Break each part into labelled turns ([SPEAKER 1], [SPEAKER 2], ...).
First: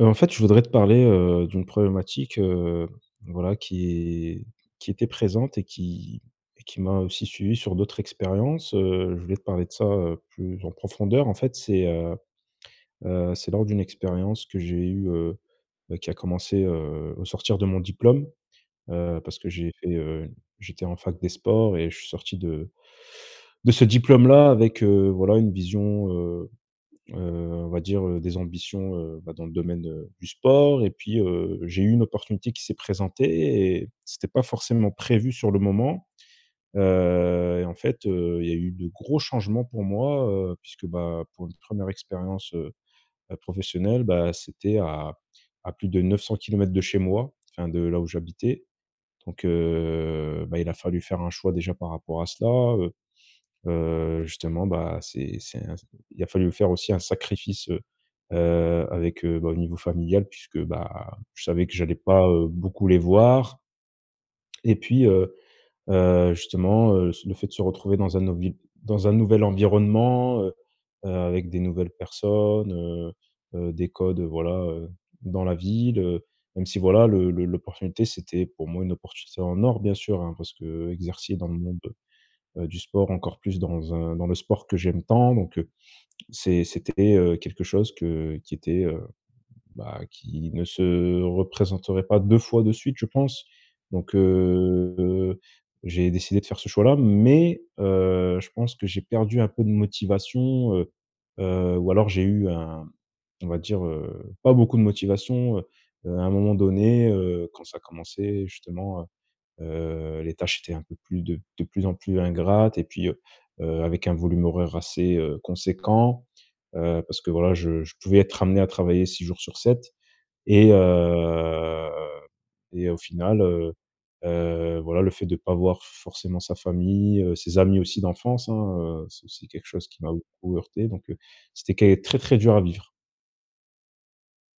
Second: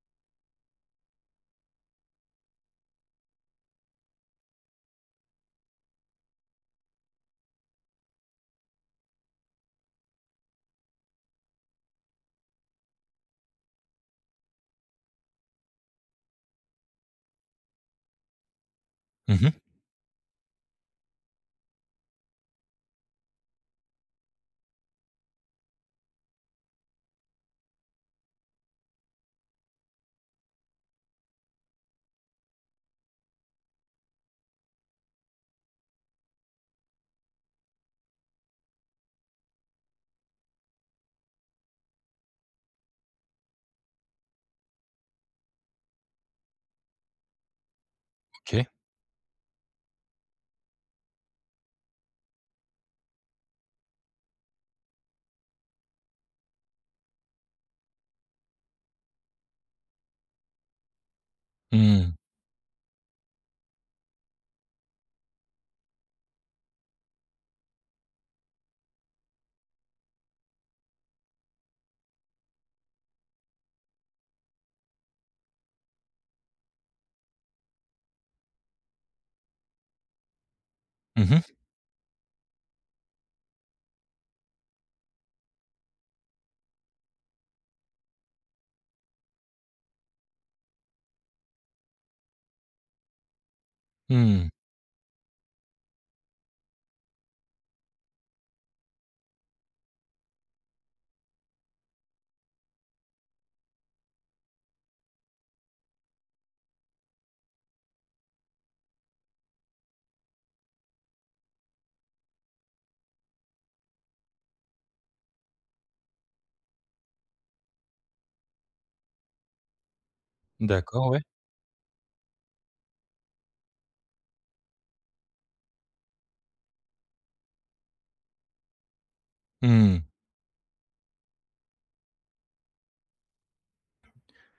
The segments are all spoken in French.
[SPEAKER 1] En fait, je voudrais te parler, d'une problématique, voilà, qui était présente et qui m'a aussi suivi sur d'autres expériences. Je voulais te parler de ça, plus en profondeur. En fait, c'est lors d'une expérience que j'ai eue, qui a commencé, au sortir de mon diplôme, parce
[SPEAKER 2] Mmh
[SPEAKER 1] que
[SPEAKER 2] mh.
[SPEAKER 1] j'ai fait, j'étais en fac des sports et je suis sorti de ce diplôme-là avec, voilà, une vision. Heu, on va dire, des ambitions, bah, dans le domaine, du sport et puis, j'ai eu une opportunité qui s'est présentée et c'était pas forcément prévu sur le moment, et en fait, il y a eu de gros changements pour moi, puisque, bah, pour une première expérience, professionnelle, bah, c'était à plus de 900 km de chez moi, enfin de là où j'habitais,
[SPEAKER 2] OK.
[SPEAKER 1] donc bah, il a fallu faire un choix déjà par rapport à cela. Justement, bah, c'est un il a fallu faire aussi un sacrifice, avec, bah, au niveau familial puisque, bah, je savais que j'allais
[SPEAKER 2] Mmh.
[SPEAKER 1] pas, beaucoup les voir, et puis, justement, le fait de se retrouver dans un nouvelle dans un nouvel environnement, avec des nouvelles personnes, des codes, voilà, dans la ville, même si voilà, le l'opportunité, c'était pour moi une opportunité en or bien sûr, hein, parce que
[SPEAKER 2] Mmh
[SPEAKER 1] exercer
[SPEAKER 2] mh.
[SPEAKER 1] dans le monde, du sport, encore plus dans le sport que j'aime tant, donc c'était, quelque chose que qui était, bah, qui ne se représenterait pas 2 fois de suite, je pense, donc
[SPEAKER 2] Mmh.
[SPEAKER 1] j'ai décidé de faire ce choix-là, mais je pense que j'ai perdu un peu de motivation, ou alors j'ai eu un on va dire, pas beaucoup de motivation, à un moment donné, quand ça a commencé justement. Les tâches étaient un peu plus de plus en plus ingrates, et puis, avec un volume horaire assez, conséquent, parce que voilà, je pouvais être amené à travailler 6 jours sur 7, et
[SPEAKER 2] D'accord, ouais.
[SPEAKER 1] heu et au final, voilà, le fait de ne pas voir forcément sa famille, ses amis aussi d'enfance, hein, c'est aussi quelque chose
[SPEAKER 2] Mmh.
[SPEAKER 1] qui m'a beaucoup heurté, donc c'était qué très, très dur à vivre.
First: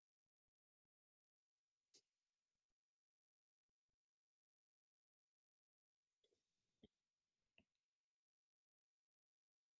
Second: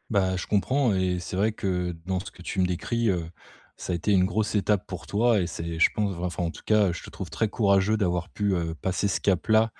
[SPEAKER 2] Bah, je comprends et c'est vrai que dans ce que tu me décris, ça a été une grosse étape pour toi. Et c'est je pense enfin, en tout cas, je te trouve très courageux d'avoir pu, passer ce cap-là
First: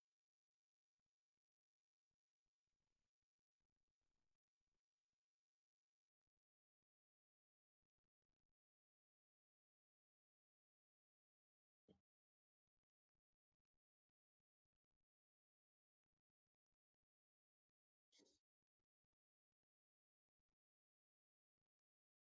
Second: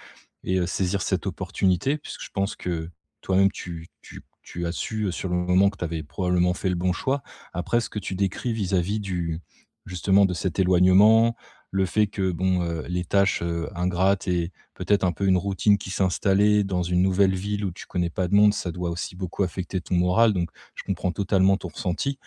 [SPEAKER 2] et saisir cette opportunité, puisque je pense que toi-même tu as su, sur le moment, que tu avais probablement fait le bon choix. Après, ce que tu décris vis-à-vis du justement de cet éloignement, le fait que bon, les tâches, ingrates et peut-être un peu une routine qui s'installait dans une nouvelle ville où tu connais pas de monde, ça doit aussi beaucoup affecter ton moral, donc je comprends totalement ton ressenti.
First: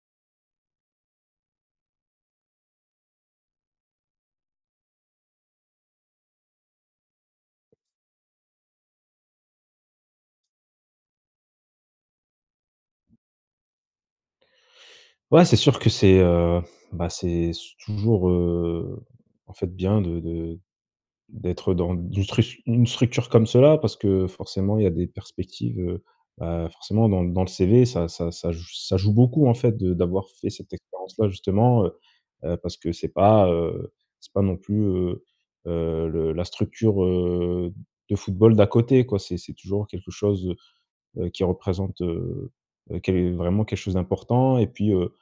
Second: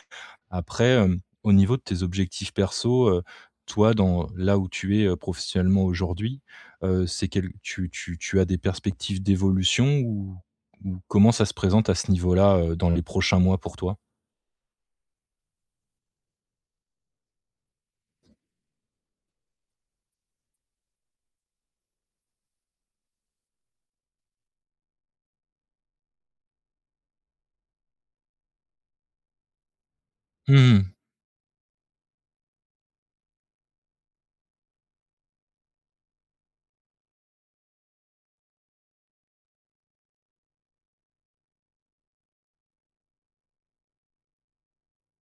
[SPEAKER 2] Après, au niveau de tes objectifs perso, toi, dans là où tu es, professionnellement aujourd'hui, c'est quel tu as des perspectives d'évolution ou comment ça se présente à ce niveau-là, dans les prochains mois pour toi?
[SPEAKER 1] Ouais, c'est sûr que c'est, bah, c'est toujours, en fait, bien de d'être dans une structure comme cela, parce que forcément, il y a des perspectives, bah, forcément dans le CV, ça joue beaucoup en fait de d'avoir fait cette
[SPEAKER 2] Mmh.
[SPEAKER 1] expérience-là justement, parce que c'est pas non plus, le la structure, de football d'à côté, quoi. C'est toujours quelque chose, qui représente, quel vraiment quelque chose d'important, et puis,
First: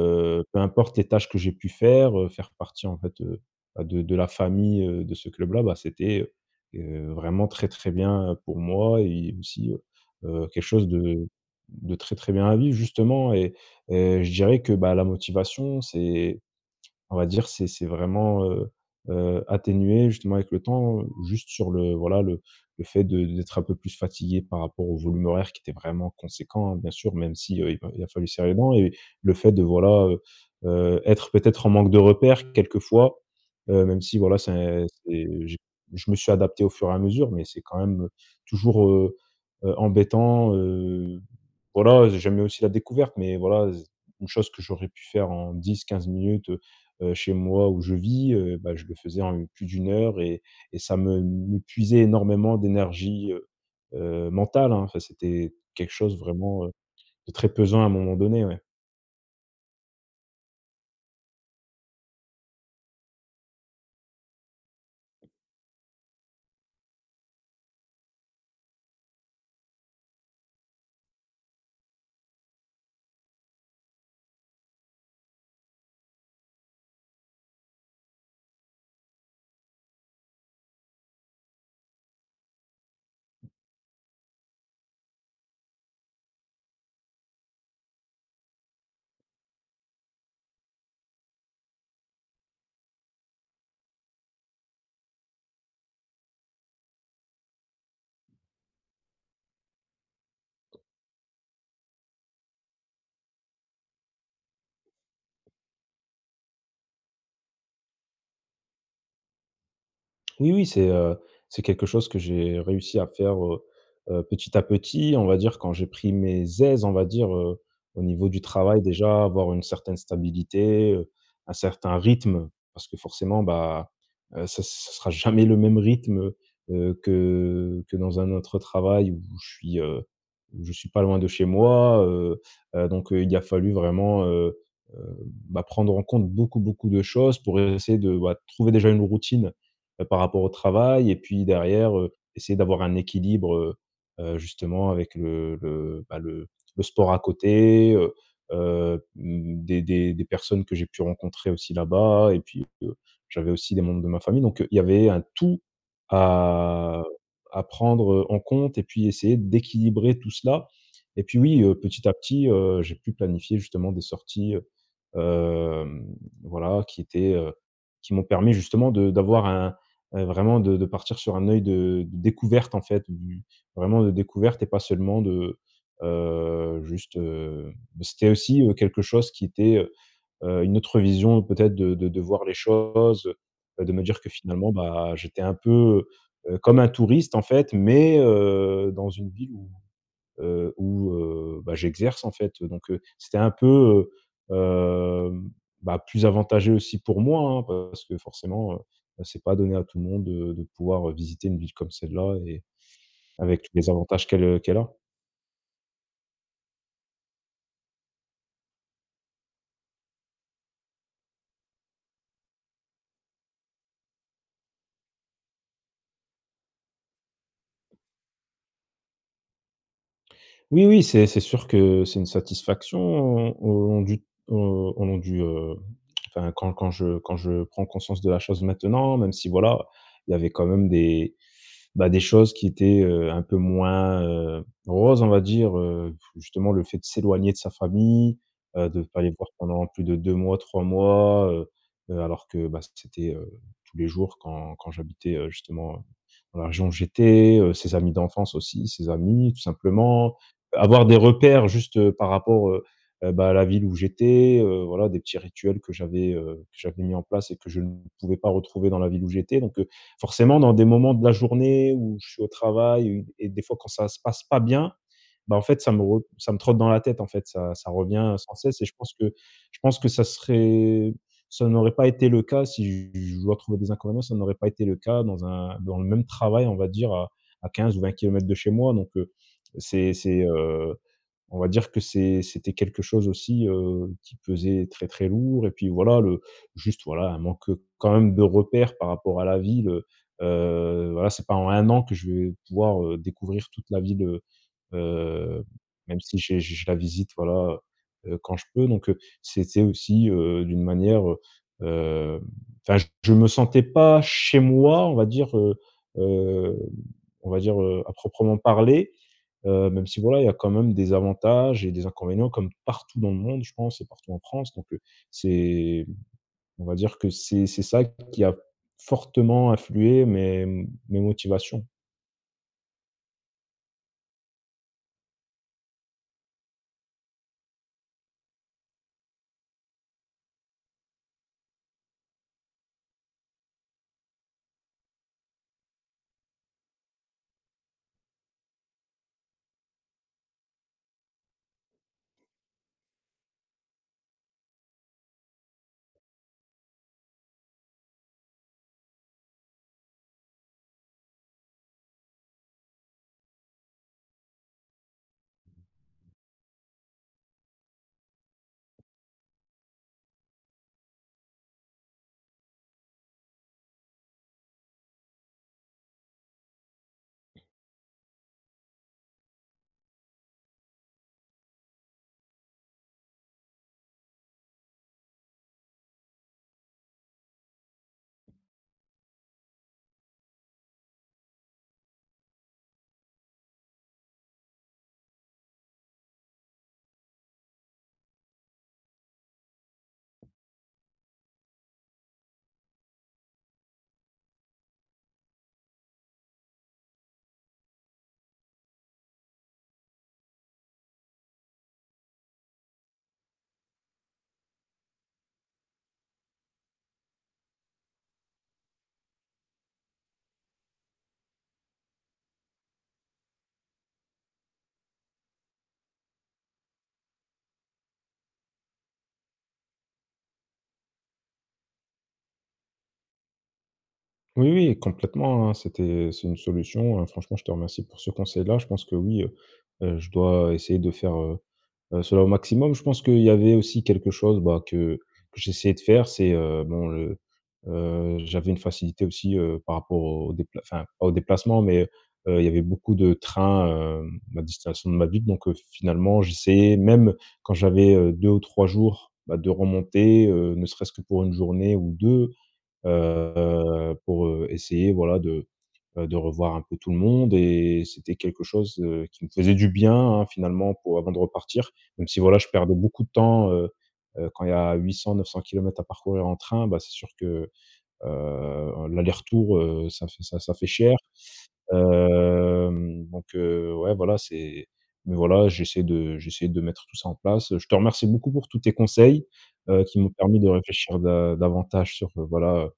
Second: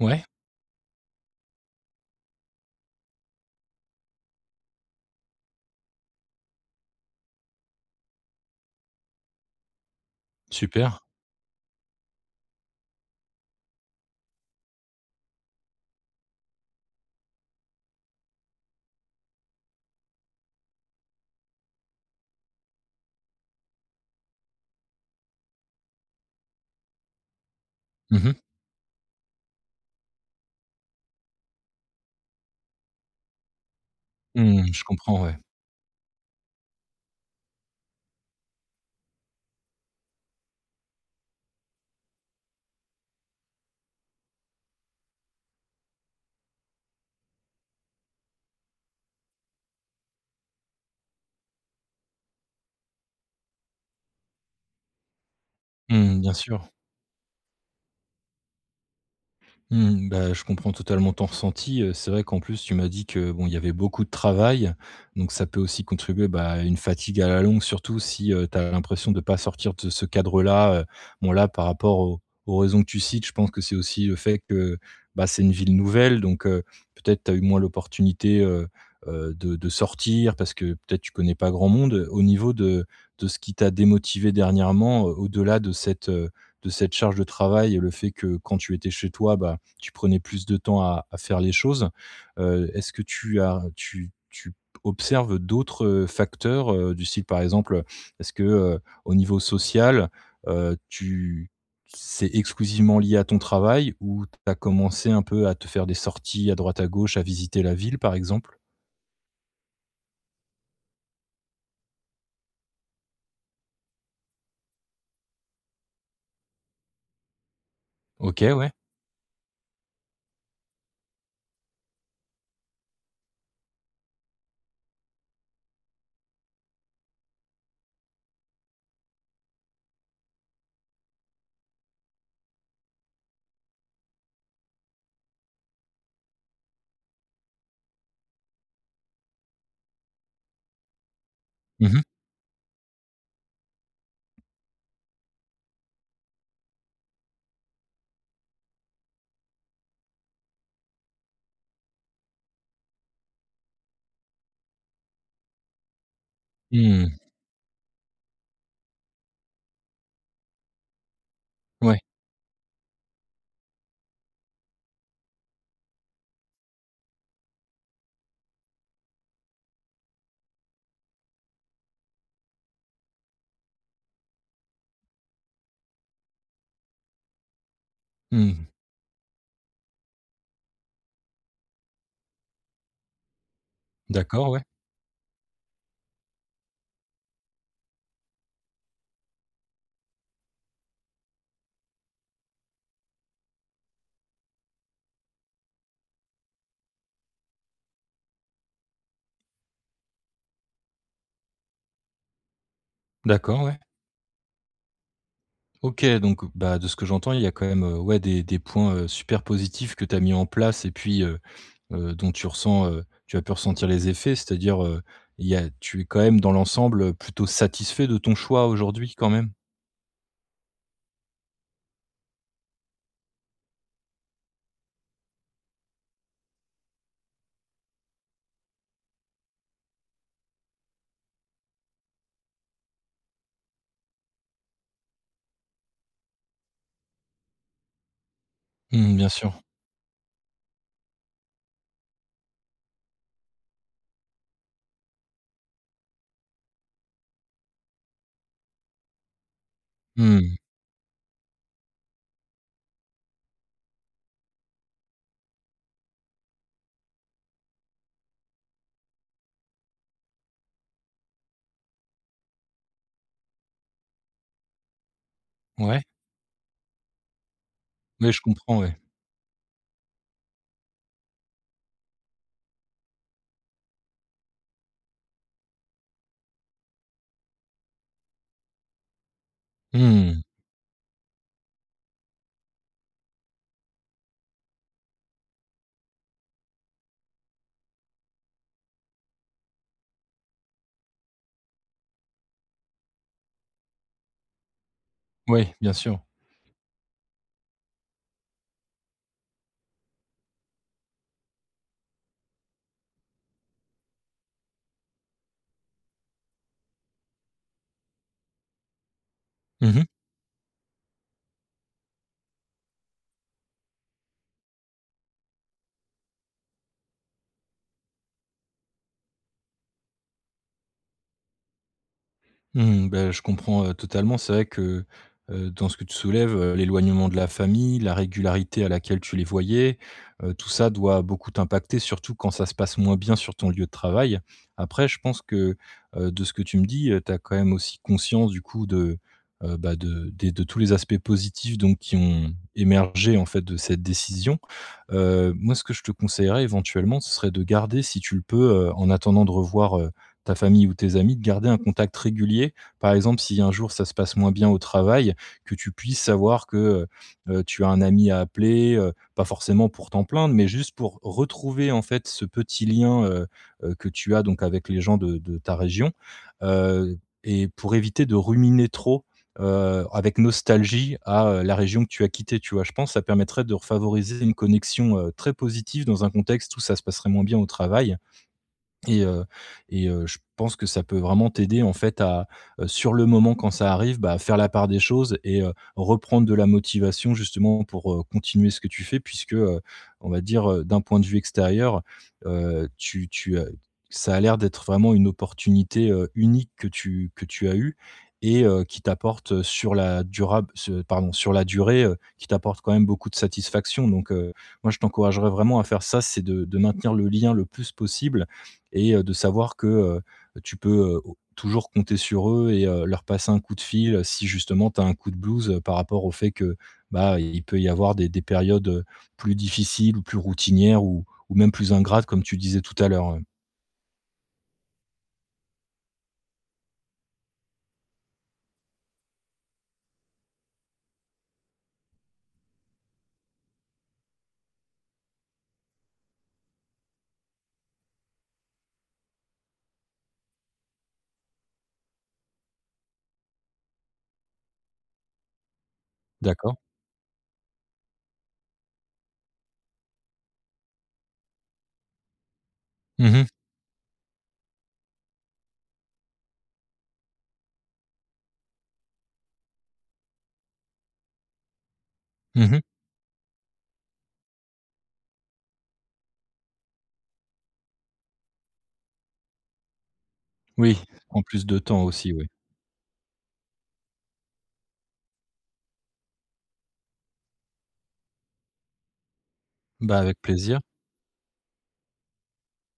[SPEAKER 2] Ouais,
[SPEAKER 1] peu importe les tâches que j'ai pu faire, faire partie en fait, bah, de la famille, de ce club-là, bah, c'était, heu vraiment très, très bien pour moi, et aussi, quelque chose
[SPEAKER 2] super.
[SPEAKER 1] de très, très bien à vivre justement. Et je dirais que, bah, la motivation, c'est, on va dire, c'est vraiment, atténué justement avec le temps, juste sur le, voilà, le fait de d'être un peu plus fatigué par rapport au volume horaire qui était vraiment conséquent, hein, bien sûr, même si, il a
[SPEAKER 2] Mmh
[SPEAKER 1] fallu
[SPEAKER 2] mh.
[SPEAKER 1] serrer les dents et le fait de, voilà, être peut-être en manque de repères quelquefois, même si voilà,
[SPEAKER 2] Mmh, je comprends,
[SPEAKER 1] c'est,
[SPEAKER 2] ouais.
[SPEAKER 1] je me suis adapté au fur et à mesure, mais c'est quand même toujours, embêtant, voilà, j'aimais aussi la découverte, mais voilà, une chose que j'aurais pu faire en 10 15 minutes, chez moi où je vis, bah, je le faisais en plus d'une heure, et et ça me puisait énormément d'énergie, mentale, hein. Enfin, c'était quelque chose
[SPEAKER 2] Mmh, bien
[SPEAKER 1] vraiment,
[SPEAKER 2] sûr.
[SPEAKER 1] de très pesant à un moment donné, ouais.
[SPEAKER 2] Mmh, bah, je comprends totalement ton ressenti, c'est vrai qu'en plus tu m'as dit que, bon, il y avait beaucoup de travail, donc ça peut aussi contribuer, bah, à une fatigue à la longue, surtout si tu as l'impression de ne pas sortir de ce cadre-là. Bon là, par rapport aux aux raisons que tu cites, je pense que c'est aussi le fait que, bah, c'est une ville nouvelle, donc, peut-être tu as eu moins l'opportunité, de sortir parce que peut-être tu connais pas grand monde. Au niveau de ce qui t'a démotivé dernièrement, au-delà de cette charge de travail et le fait que quand tu étais chez toi, bah, tu prenais plus de temps à faire les choses. Est-ce que tu as tu observes d'autres, facteurs, du style par exemple, est-ce que, au niveau social, tu c'est exclusivement lié à ton travail, ou tu as commencé un peu à te faire des sorties à droite à gauche, à visiter la ville par exemple?
[SPEAKER 1] Oui, oui, c'est quelque chose que j'ai réussi à faire, petit à petit. On va dire quand j'ai pris mes aises, on va dire, au niveau du
[SPEAKER 2] OK, ouais.
[SPEAKER 1] travail déjà, avoir une certaine stabilité, un certain rythme, parce que forcément, bah, ça sera jamais le même rythme, que dans un autre travail où je suis pas loin de chez moi, donc il a fallu vraiment, heu, bah, prendre en compte beaucoup, beaucoup de choses pour essayer de, bah, trouver déjà une routine, par rapport au travail, et puis
[SPEAKER 2] Mmh
[SPEAKER 1] derrière,
[SPEAKER 2] mh.
[SPEAKER 1] essayer d'avoir un équilibre, justement avec le, bah, le sport à côté, mmh, des des personnes que j'ai pu rencontrer aussi là-bas, et puis, j'avais aussi des membres de ma famille, donc, il y avait un tout à
[SPEAKER 2] Mmh.
[SPEAKER 1] à prendre en compte et puis essayer d'équilibrer tout cela. Et puis oui,
[SPEAKER 2] Ouais.
[SPEAKER 1] petit à petit, j'ai pu planifier justement des sorties, voilà, qui étaient, qui m'ont permis justement de d'avoir un, vraiment de partir sur un œil de découverte en fait, du vraiment de découverte et pas seulement de, heu, juste, heu c'était aussi,
[SPEAKER 2] Mmh.
[SPEAKER 1] quelque chose qui était, une autre vision peut-être de de voir les choses, de me dire que
[SPEAKER 2] D'accord, ouais.
[SPEAKER 1] finalement, bah, j'étais un peu, comme un touriste en fait, mais, dans une ville où, bah, j'exerce en fait, donc, c'était un peu, heu, hem, bah, plus avantageux aussi pour moi, hein, parce que forcément, bah, c'est pas donné à tout le monde, de pouvoir visiter une ville comme celle-là, et
[SPEAKER 2] D'accord,
[SPEAKER 1] avec tous
[SPEAKER 2] ouais.
[SPEAKER 1] les avantages qu'elle a.
[SPEAKER 2] OK, donc bah, de ce que j'entends, il y a quand même, ouais, des points, super positifs que tu as mis en place et puis, dont tu ressens, tu as pu ressentir les effets. C'est-à-dire, il y a tu es quand même dans l'ensemble, plutôt satisfait de ton choix aujourd'hui quand même?
[SPEAKER 1] Oui, oui, c'est sûr que c'est une satisfaction au au long du, enfin, quand je prends conscience de la chose maintenant, même si voilà, il y avait quand même des, bah, des choses qui étaient, un peu moins, roses, on va dire, justement le fait de s'éloigner de sa famille, de ne
[SPEAKER 2] Mmh,
[SPEAKER 1] pas
[SPEAKER 2] bien
[SPEAKER 1] les voir
[SPEAKER 2] sûr.
[SPEAKER 1] pendant plus de 2 mois, 3 mois, alors que, bah, c'était, tous les jours quand j'habitais, justement, dans la région où j'étais, ses amis d'enfance aussi, ses amis, tout simplement.
[SPEAKER 2] Mmh.
[SPEAKER 1] Avoir des repères juste, par rapport, bah, à la ville où j'étais, voilà, des petits rituels que j'avais mis en place et que je ne pouvais pas retrouver dans la ville où j'étais, donc forcément dans des moments de la journée où je suis au travail, et des fois quand ça se passe pas bien, bah, en fait
[SPEAKER 2] Ouais.
[SPEAKER 1] ça me trotte dans la tête en fait, ça
[SPEAKER 2] Ouais,
[SPEAKER 1] revient
[SPEAKER 2] je
[SPEAKER 1] sans
[SPEAKER 2] comprends,
[SPEAKER 1] cesse. Et je
[SPEAKER 2] ouais.
[SPEAKER 1] pense que je pense que ça serait ça n'aurait pas été le cas, si je dois trouver des inconvénients, ça n'aurait pas été le cas dans le même travail, on va dire à 15 ou 20 kilomètres de chez moi, donc c'est
[SPEAKER 2] Mmh.
[SPEAKER 1] c'est, heu, on va dire que c'est c'était quelque chose aussi, qui pesait très, très lourd, et puis voilà le, juste voilà, un manque quand même de repères par rapport à la ville, voilà, c'est pas en un an que je vais pouvoir, découvrir toute la ville, heu,
[SPEAKER 2] Ouais, bien
[SPEAKER 1] même
[SPEAKER 2] sûr.
[SPEAKER 1] si je la visite, voilà, quand je peux, donc c'était aussi, d'une manière, enfin, j je me sentais pas chez moi, on va dire, hem, on va dire, à proprement parler,
[SPEAKER 2] Mmh.
[SPEAKER 1] même si voilà, il y a quand même des avantages et des inconvénients comme partout dans le monde, je pense, et partout en France, donc c'est on va dire que c'est ça qui a fortement influé mes motivations.
[SPEAKER 2] Mmh, bah, je comprends, totalement. C'est vrai que, dans ce que tu soulèves, l'éloignement de la famille, la régularité à laquelle tu les voyais, tout ça doit beaucoup t'impacter, surtout quand ça se passe moins bien sur ton lieu de travail. Après, je pense que, de ce que tu me dis, tu as quand même aussi conscience du coup de, bah, de des de tous les aspects positifs donc qui ont émergé en fait de cette décision. Moi ce que je te conseillerais éventuellement, ce serait de garder si tu le peux, en attendant de revoir ta famille ou tes amis, de garder un contact régulier. Par exemple, si un jour ça se passe moins bien au travail, que tu puisses savoir que tu as un ami à appeler, pas forcément pour t'en plaindre, mais juste pour retrouver en fait ce petit lien, que tu as donc avec les gens de ta région, heu et pour éviter de ruminer trop, avec nostalgie à, la région que tu as quittée, tu vois? Je pense que ça permettrait de favoriser une connexion, très positive dans un contexte où ça se passerait moins bien au travail et heu je pense que ça peut vraiment t'aider en fait à, sur le moment quand ça arrive, bah, faire la part des choses et reprendre de la motivation justement pour, continuer ce que tu fais, puisque, on va dire, d'un point de vue extérieur, tu tu as ça a l'air d'être vraiment une opportunité, unique que tu as eue et qui t'apporte, sur la durable se pardon, sur la durée, qui t'apporte quand même beaucoup de satisfaction, donc moi je t'encouragerais vraiment à faire ça, c'est de maintenir le lien le plus possible et de savoir que, tu peux, au toujours compter sur eux et leur passer un coup de fil, si justement tu as un coup de blues, par rapport au fait que, bah, il peut y avoir des périodes, plus difficiles ou plus routinières ou même plus ingrates comme tu disais tout à l'heure, ouais.
[SPEAKER 1] Oui, oui, complètement, hein, c'est une solution, franchement, je te remercie pour ce conseil-là. Je pense que oui, je dois essayer de faire, cela au maximum. Je pense qu'il y avait aussi quelque chose, bah, que j'essayais de faire, c'est, bon, le j'avais une facilité aussi, par rapport au dépla enfin, pas au déplacement, mais il y avait beaucoup de trains, hem, à destination de ma ville, donc finalement,
[SPEAKER 2] D'accord.
[SPEAKER 1] j'essayais, même quand j'avais, deux ou 3 jours, bah, de remonter, ne serait-ce que pour une journée ou deux,
[SPEAKER 2] Mmh mh.
[SPEAKER 1] pour, essayer voilà de revoir un peu tout le monde, et c'était quelque chose, qui me faisait du bien, hein, finalement, pour avant de repartir. Même si voilà, je
[SPEAKER 2] Mmh.
[SPEAKER 1] perdais beaucoup de temps, quand il y a 800 900 kilomètres à parcourir en train, bah, c'est sûr que, l'aller-retour, ça ça fait
[SPEAKER 2] Oui,
[SPEAKER 1] cher.
[SPEAKER 2] en plus de temps aussi, oui.
[SPEAKER 1] Hem, donc ouais, voilà, c'est mais voilà, j'essaie de mettre tout ça en place. Je te remercie beaucoup pour tous tes conseils,
[SPEAKER 2] Bah,
[SPEAKER 1] qui m'ont
[SPEAKER 2] avec
[SPEAKER 1] permis de
[SPEAKER 2] plaisir.
[SPEAKER 1] réfléchir da davantage sur, voilà,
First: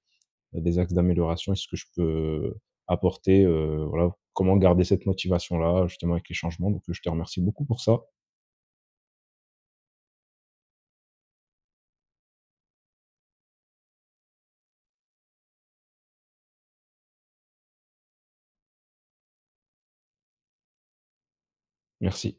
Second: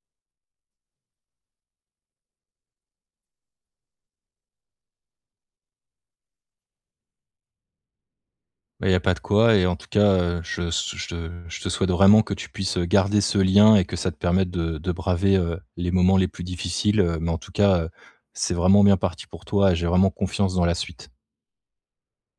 [SPEAKER 1] des axes d'amélioration. Est-ce que je peux apporter, voilà, comment garder cette motivation-là, justement, avec les changements? Donc, je te remercie beaucoup pour ça.
[SPEAKER 2] Bah, il n'y a pas de quoi. Et en tout cas, heu, je je te je te souhaite vraiment que tu puisses garder ce lien et que ça te permette de braver, les moments les plus difficiles, mais en tout cas, c'est vraiment bien parti pour toi et j'ai vraiment confiance dans la suite.
[SPEAKER 1] Merci.